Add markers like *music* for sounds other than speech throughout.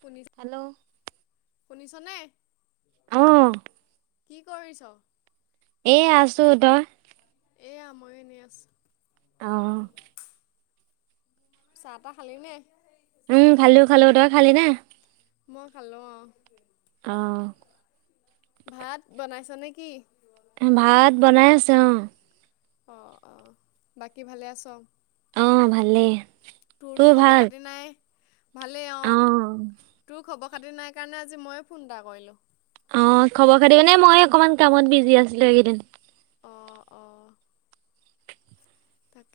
শুনি- হেল্লো' শুনিছনে। অঁ। কি কৰিছ? এ আছো, তই? এয়া মই এনে আছো। অঁ' চাহ তাহ খালিনে? উম খালো খালো। তই খালি নে? মই খালো অঁ'। অঁ' ভাত বনাইছ নে কি? ভাত বনাই আছে। অঁ' অঁ অঁ বাকী ভালে আছ? অঁ' ভালেই। তোৰতো তোৰ খবৰ ভাল খাতি নাই। ভালেই অ, তোৰ খবৰ খাতি নাই। সেই কাৰণে আজি মইে ফোন এটা কৰিলো। অ খবৰ খাতি এনে মই অকমান কামত বিজি আছিলো এইকেইদিন। অঁ অঁ।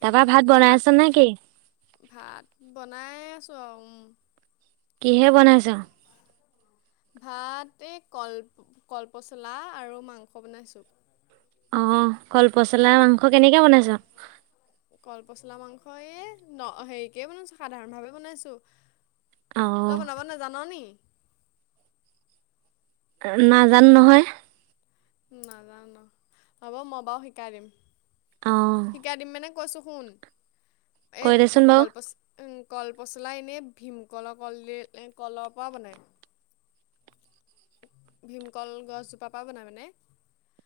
তাৰপা ভাত বনাই আছ নেকি? ভাত বনাই আছোঁ আৰু উম। কিহে বনাইছা? ভাত এই কল কলপচলা আৰু মাংস বনাইছোঁ। অঁ কলপচলা তাপ মাংস কেনেকৈ বনাইছ? কলপচলা মাংস এই ন হেৰিকেই বনাইছো সাধাৰণভাৱে বনাইছোঁ। অ তই বনাব নেজান নি? নাজানো নহয়। নাজানো ন হ'ব মই বাৰু শিকাই দিম অ শিকাই দিম মানে- কৈছো শুন, এ কৈ দেচোন বাৰু কলপচলা- উম কল পচলা এনেই ভীমকলৰ কল দিল এ কলৰ পৰা বনায়। ভীমকল গছজোপা পৰা বনাই মানে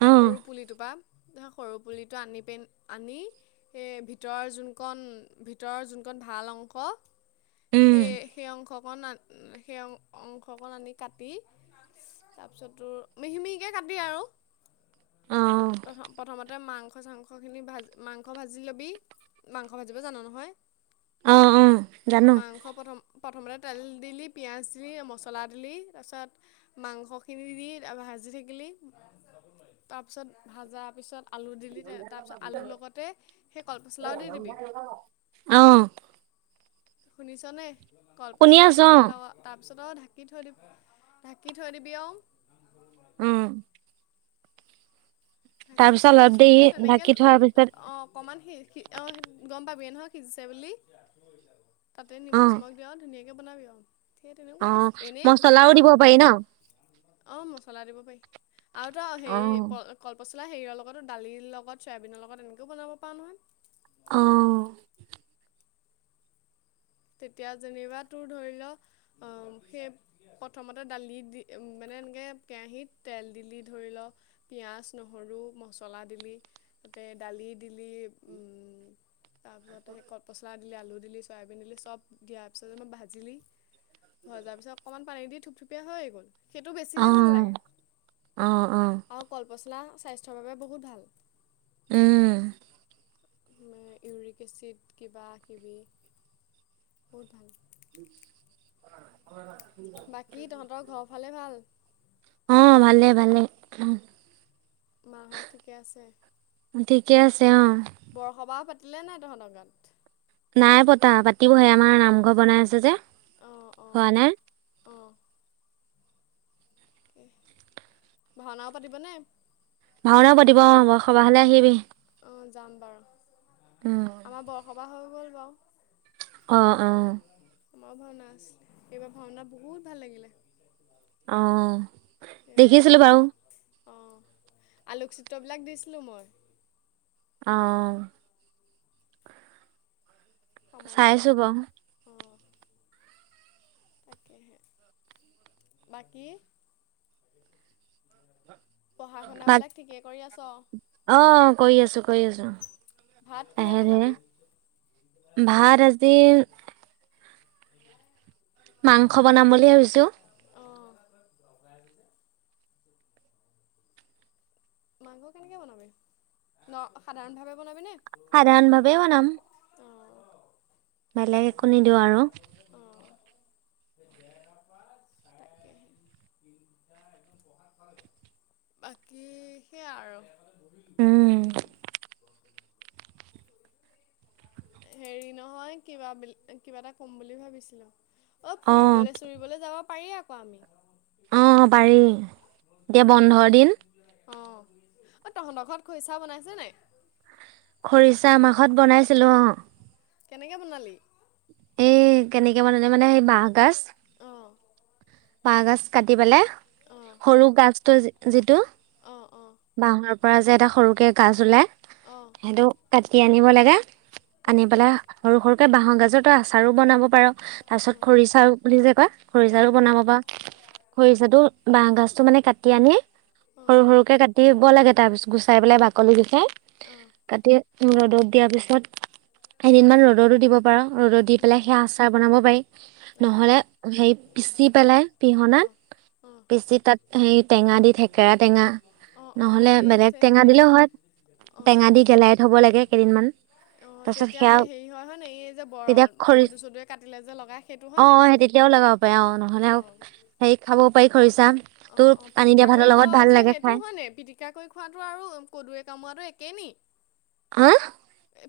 অ সৰু পুলিটো পা। ধৰ সৰু পুলিটো আনি পিন আনি- সেই ভিতৰৰ যোনকণ ভিতৰৰ যোনকণ ভাল অংশ। উম সেই সেই অংশকণ সেই অংশকণ আনি কাটি। তাৰ পিছত তোৰ মিহি মিহিকে কাটি আৰু। অ প্ৰ প্ৰথমতে মাংস চাংসখিনি ভাজি মাংস ভাজি ল'বি। মাংস ভাজিব জান নহয় অ অ জানো মাংস প্ৰথম। প্ৰথমতে তেল দিলি পিঁয়াজ দিলি মছলা দিলি তাৰপিছত, মাংসখিনি দি ত ভাজি থাকিলি তাৰপিছত ভাজাৰ পিছত। আলু দিলি তাৰপিছত আলুৰ লগতে সেই কলপচলাও দি দিবি। অ শুনিছ নে শুনি কলপচলা দি আছো দিয়া অ লগত, তাৰপিছত আৰু ঢাকি থৈ দিব ঢাকি থৈ দিবি আৰু উম তাৰ ঢাকি থোৱাৰ অলপ পিছত দেৰি সেই তেনেকে ঢাকি থোৱাৰ পিছত অ অকণমান শেষ অঁ গম পাবিয়ে নহয় সিজিছে বুলি। তাতে অ নিমখ চিমখ দি আৰু ধুনীয়াকে বনাবি আৰু সেই অ তেনেকুৱা এনেই মচলাও সাধাৰণ দিব পাৰি ন অ মচলা দিব পাৰি আৰু তই অ হেৰি কল পচলা হেৰিৰ লগতো দালিৰ লগত চয়াবিনৰ লগত এনেকৈও বনাব পাওঁ অ নহয়। তেতিয়া যেনিবা তোৰ ধৰি লও উম সেই প্ৰথমতে দালি দি মানে এনেকে কেৰাহীত তেল দিলি ধৰি লওক, পিঁয়াজ নহৰু মছলা দিলি। তাতে দালি দিলি। তাৰপিছত সেই কল পচলা দিলে আলু দিলি চয়াবিন দিলি চব দিয়াৰ পিছতে ভাজিলি। ভজাৰ পিছত অকণমান পানী দি থুপথুপিয়া হৈ গ'ল। সেইটো অ বেছিহে ভাল লাগে অ অ আৰু কলপচলা স্বাস্থ্যৰ বাবে বহুত ভাল। উম ইউৰিক এচিড কিবা কিবি বহুত ভাল। বাকী তহঁতৰ ঘৰৰ ফালে ভাল *inaudible* অ ভালে ভালে। মাহঁত ঠিকে আছে ঠিকে আছে অ বৰসবাহ পাতিলে নাই তহঁতৰ গাওঁত। নাই পতা পাতিবহে আমাৰ নামঘৰ বনাই আছে যে। অ অ হোৱা নাই। অঁ ভাওনাও পাতিবনে। ভাওনাও পাতিব অ বৰসবাহ হলে অঁ আহিবি অঁ যাম বাৰু উম। আমাৰ বৰসবাহ হৈ গ'ল বাৰু অঁ অঁ আমাৰো ভাওনা আছিল এইবাৰ ভাওনা বহুত ভাল লাগিলে। অ এইবাৰ দেখিছিলো বাৰু অঁ আলোকচিত্ৰবিলাক দিছিলোঁ মই। অ সমাজ চাইছো মাধ্যম। বাৰু অঁ তাকেহে বাকী। পঢ়া বাক শুনাবিলাক ঠিকে কৰি আছ। অ কৰি আছো কৰি আছো ভাত কিহে লাহে ধীৰে বনাবি। ভাত আজি *unintelligible* মাংস বনাম বুলি ভাবিছোঁ। অৱ। মাংস কেনেকৈ বনাবি ন সাধাৰণভাৱে বনাবিনে? সাধাৰণ ভাবেই বনাম। অৱ। বেলেগ একো নিদিওঁ আৰু। অৱ, তাকেহে বাকী সেয়ে উম আৰু। হেৰি নহয় কিবা কিবা এটা ক'ম বুলি ভাবিছিলো। অ ফুৰিবলৈ চুৰিবলৈ যাব পাৰি আকৌ আমি। অৱ পাৰি এতিয়া বন্ধৰ দিন। অৱ অ তহঁতৰ ঘৰত খৰিচা বনাইছে নাই? খৰিচা আমাৰ ঘৰত বনাইছিলো অৱ। কেনেকে বনালি? এই কেনেকে মানে মানে সেই বাঁহগাজ অৱ। বাঁহগাছ কাটি পেলাই। অৱ। সৰু গাছটো যিটো অঁ বাঁহৰ পৰা যে এটা সৰুকে গছ ওলাই। অৱ। সেইটো কাটি আনিব লাগে অঁ আনি পেলাই সৰু সৰুকে বাঁহৰ গাজৰ তই আচাৰো বনাব পাৰ। তাৰ পিছত অঁ খৰিচা বুলি যে কয় অঁ খৰিচাউও বনাব খৰিচাটো বাহ গছটো মানে কাটি আনি সৰু সৰু কাটিব লাগে তাৰ পিছ গুচাই পেলাই বাকলি খিনি অৱ। কাটি ৰ'দত দিয়াৰ পিছত কেইদিন মান ৰ'দতো দিব পাৰা ৰ'দত দি উম, পেলাই সেয়া আ বনাব পাৰি অ', নহ'লে সে পিচি পেলাই অ', পিহনাত অ', পিচি তাত সেই টেঙা দি থেকেৰা টেঙা অ', নহ'লে অ', এই বেলেগ টেঙা দিলেও হেৰি হয়। অ', টেঙা দি গেলাই থ'ব লাগে কেইদিনমান অ তাৰপিছত তেতিয়া সেয়া সেই হেৰি হয় হয় নে এই যে তেতিয়া বৰল খৰি কদু চদুয়ে কাটিলে যে লগাই সেইটো হয় অ অ' নাই! সেই তেতিয়াও লগাব পাৰি। নহ'লে আৰু অ', হেৰিত খাব পাৰি খৰিছা। অ অ পিটিকা কৰিও খাৱা হয় যে সেইটোও হয় নেকি? পিটিকা কৰি খোৱাটো আৰু কদু কামোৱাটো একেই নেকি? হা?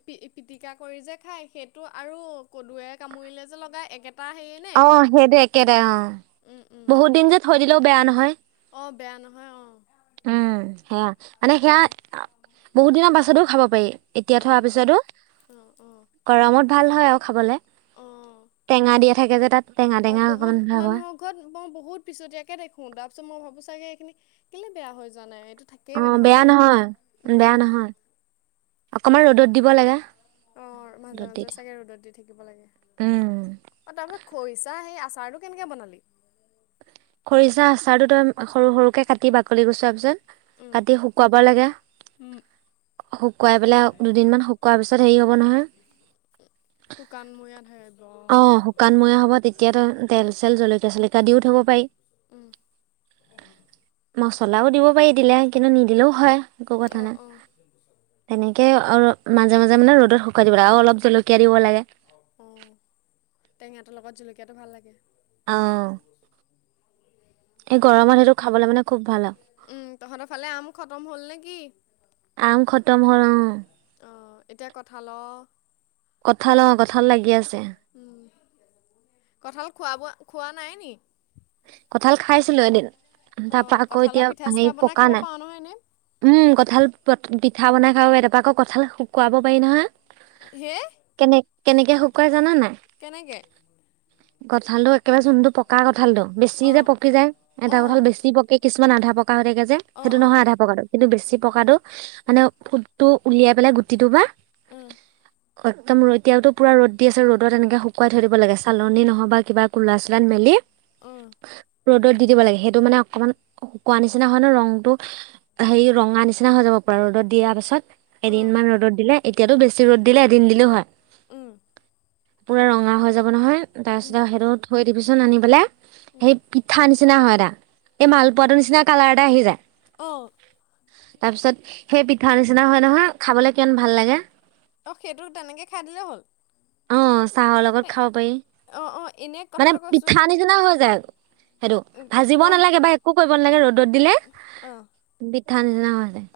পি পিটিকা কৰি যে খায় সেইটো আৰু কদুৱে কামুৰিলে যে লগাই একেটা সেই অ সেইটো একেটাই অ উম, বহুত দিন যে থৈ দিলেও বেয়া নহয়। অ বেয়া নহয় অৱ। উম সেয়া মানে সেয়া বহুত দিনৰ পাছতো খাব পাৰি। এতিয়া থোৱাৰ অ', পিছতো অ', অ', গৰমত ভাল হয় আৰু খাবলে। অ'। টেঙা দিয়া থাকে যে তাত টেঙা অ টেঙা বহুত অকমান ভাব হয়। মানুহৰ মই বহুত পিছতীয়াকে দেখোঁ তাৰপিছত মই ভাবোঁ চাগে এইখিনি কেলে বেয়া হৈ যোৱা নাই এইটো থাকেই অ মানে বেয়া হয়নে নহয় বেয়া উম নহয় অকমান ৰ'দত দিব লাগে। অৱ মাজে ৰ'দত দি মাজে থাক চাগে ৰ'দত দি থাকিব লাগে। উম অ তাৰপিছত খৰিচা সেই আচাৰটো কেনেকে বনালি খৰিচা আচাৰটো তই সৰু সৰুকে কাটি বাকলি গুচোৱাৰ পিছত উম কাটি শুকুৱাব লাগে উম শুকুৱাই পেলাই দুদিন মান শুকোৱাৰ পিছত হেৰি হ'ব নহয় শুকান ময়াহে অ শুকানময়া হ'ব তেতিয়াতো তেল চেল জলকীয়া চলকীয়া দিও থব পাৰি উম মচলাও দিব পাৰি দিলে কিন্তু নিদিলেও হয় একো অ কথা অ নাই তেনেকে আৰু মাজে মাজে মানে ৰ'দত শুকুৱাই দিব লাগে আৰু অলপ জলকীয়া দিব লাগে অ টেঙাটোৰ লগত জলকীয়াটো ভাল লাগে অহ তাকে সেইটো খাবলৈ মানে খুব ভাল আৰু উম তহঁতৰ ফালে আম খতম হ'ল নে কি আম খতম হ'ল অ আহ এতিয়া কঠালো কঁঠাল অ কঁঠাল লাগি আছে কঁঠাল খোৱা বোৱা খোৱা নাই নিকী কঁঠাল খাইছিলো এদিন অ তাৰ পৰা আকৌ কঁঠালৰ এতিয়া পিঠা চিঠা হেৰি বনাই পকা খাব নাই পাৰো নহয় এনে উম কঁঠাল পিঠা বনাই খাব এাৰপৰা আকৌ কঁঠাল শুকুৱাব পাৰি নহয় হে কেনে কেনেকে শুকুৱাই জানা নাই? কেনেকে কঁঠালটো একেবাৰে চোনটো পকা কঠাল টো বেছি অ যে পকি যায় এটা অ কঁঠাল বেছি পকে কিছু কিছুমান আধা পকা হৈ থাকে যে অ সেইটো অ নহয় আধা পকাটো কিন্তু বেছি পকাটো মানে উম ফু তটো উলিয়াই পেলাই গুটিটো বা উ একদম এতিয়াওটো পূৰা ৰ'দ দি আছে ৰ'দত এনেকৈ শুকুৱাই থৈ দিব লাগে চালনী নহয় বা কিবা ক'লা চলাত মেলি অঁ ৰ'দত দি দিব লাগে সেইটো মানে অকণমান শুকোৱা নিচিনা হয় ন ৰংটো হেৰি ৰঙা নিচিনা হৈ যাব পৰা ৰ'দত দিয়াৰ পাছত উম এদিন মান ৰ'দত দিলে এতিয়াতো বেছি ৰ'দ দিলে এদিন দিলেও হয় উম পুৰা ৰঙা হৈ যাব নহয় উম তাৰপিছত আৰু সেইটো থৈ দিবিচোন আনি পেলে উম সেই পিঠা নিচিনা হয় এটা এই মালপোৱাটোৰ নিচিনা কালাৰ এটা আহি যায় অঁহ তাৰ পিছত সেই পিঠা নিচিনা হয় নহয় খাবলে কিমান ভাল লাগে অ সেইটো তেনেকে খাই দিলে হ'ল অ চাহৰ লগত এ খাব পাৰি অ অ এনে মানে কথাটো কৈছো পিঠা নি নিচিনা হৈ যায় আৰু সেইটো ভাজিব গম নালাগে বা একো কৰিব নালাগে ৰ'দত দিলে অ বি থান ন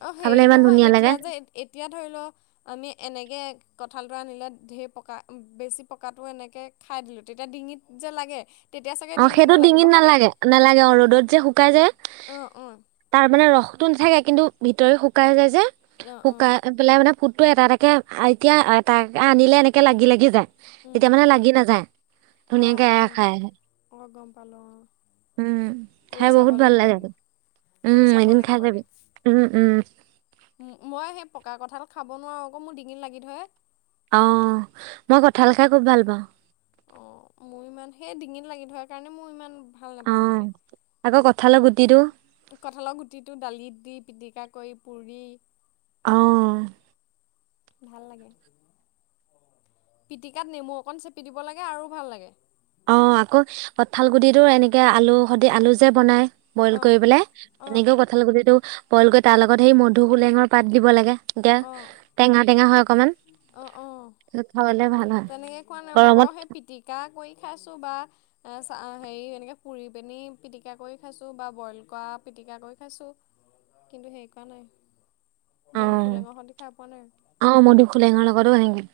অ হেৰি নহয় এতিয়া যে এতিয়া ধৰি লও আমি এনেকৈ কঁঠালডৰা আনিলে ঢেৰ পকা বেছি পকাটো এনেকে খাই দিলো তেতিয়া ডিঙিত যে লাগে তেতিয়া চাগে অ সেইটো নালাগিব ডিঙিত হয়নে নালাগে নালাগে অ ৰ'দত যে শুকাই যায় অ অ তাৰ মানে ৰসতটো নাথাকে কিন্তু ভিতৰে শুকাই হৈ যায় যে অ অ শুকাই পেলাই মানে ফুডতটো এটা এটাকে এতিয়া এ তাক আনিলে এনেকে লাগি লাগি যায় তেতিয়া মানে লাগি নাযায় অঁ ধুনীয়াকে এৰা অঁ খাই আহে ম গম পালোঁ অঁ উম কৰি খাই চাব বহুত ভাল লাগিব লাগে এদিন কৈ উম চাব খাই লাগিব যাবি এদিন উম উম মই সেই পকা কঁঠাল, খাব নোৱাৰোঁ আকৌ মোৰ ডিঙিত লাগি ধৰে অ মই কঠাল খাই খুব ভাল পাওঁ অঁ মোৰ ইমান সেই ডিঙিত লাগি ধৰে কাৰণে মই ইমান ভাল অ নোপাওঁ মানে আকৌ কঠালৰ গুটিটো কঁঠালৰ, গুটিটো দালিত দি, পিটিকা কৰি, পুৰি অঁ ভাল লাগে পিটিকাত নেমু, অকণ চেপি দিব লাগে আৰু ভাল লাগে অঁ আকৌ কঁঠাল, গুডটিটো এনেকৈ আলু সদ আলু যে বনায় বইল অঁ কৰি পেলাই অঁ তেনেকেও কঁঠাল গুটটো বইল কৰি তাৰ লগত সেই মধু বোলেঙৰ পাত দিব লাগে এতিয়া অঁ টেঙা টেঙা হয়। অকমান অঁ অঁ খাবলে ভাল হয়। গৰমত পিতিকা কৰি খাইছোঁ বা হেৰি এনেকে পুৰি পিনি পিটিকা কৰি খাইছো বা বইল কৰা পিটিকা কৰি খাইছোঁ কিন্তু সে কৰানাই অ মধুসু লেঙৰ সতে খাই পোৱা নাই অ মধু খোলেঙৰ লগতোঅনেকে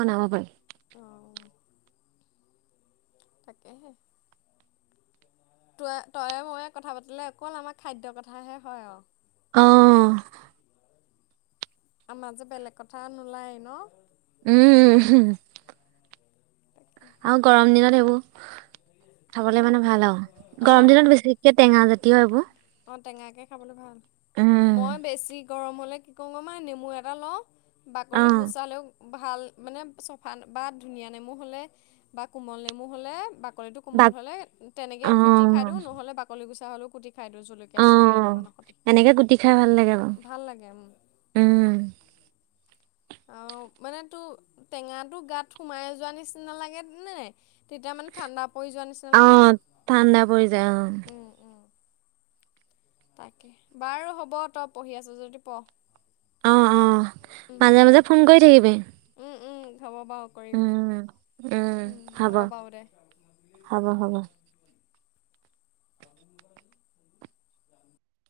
বনাব পাৰি অ তাকেহে তই তইে ময়ে কথা পাতিলে অকল আমাৰ খাদ্যৰ কথাহে হয় অ অঁ আমাৰ যে বেলেগ কথা নোলায় ন উম আৰু গৰম দিনত এইবোৰ খাবলে হুম, মানে ভাল আৰু গৰম দিনত বেছিকে টেঙা জাতি হয়। এইবোৰ অঁ টেঙাকে খাবলৈ ভাল মই উম বেছি গৰম হ'লে কি কৰওঁ গ মা নেমু এটা লওঁ বাকলি অ গোচালেও ভাল মানে চফা বা ধুনীয়া নেমু হ'লে বা কোমল নেমু হ'লে বাকৰিটো- কোমল বাক হলে তেনেকে অ কুটি খাই দিওঁ নহ'লে বাকলি গুচা হ'লেও কুটি খাই দিওঁ জলকীয়া, অ চলকীয়া। অকণমানৰ সৈতে। এনেকে গুটি খাই ভাল লাগে বাৰু ভাল লাগে উম। উম আৰু মানে তো টেঙাটো গাত সোমাই যোৱা নিচিনা লাগে নোই। তেতিয়া মানে ঠাণ্ডা পৰি যোৱা নিচিনা লাগে অ', ঠাণ্ডা পৰি যায় অ উম উম। তাকে বাৰু হ'ব তই পঢ়ি আছো যদি প উম উম ক কৰি থাকিবি। উম উম হ'ব বাৰু কৰিম উম হ'ব বাৰু দে হ'ব হ'ব আপোনাৰ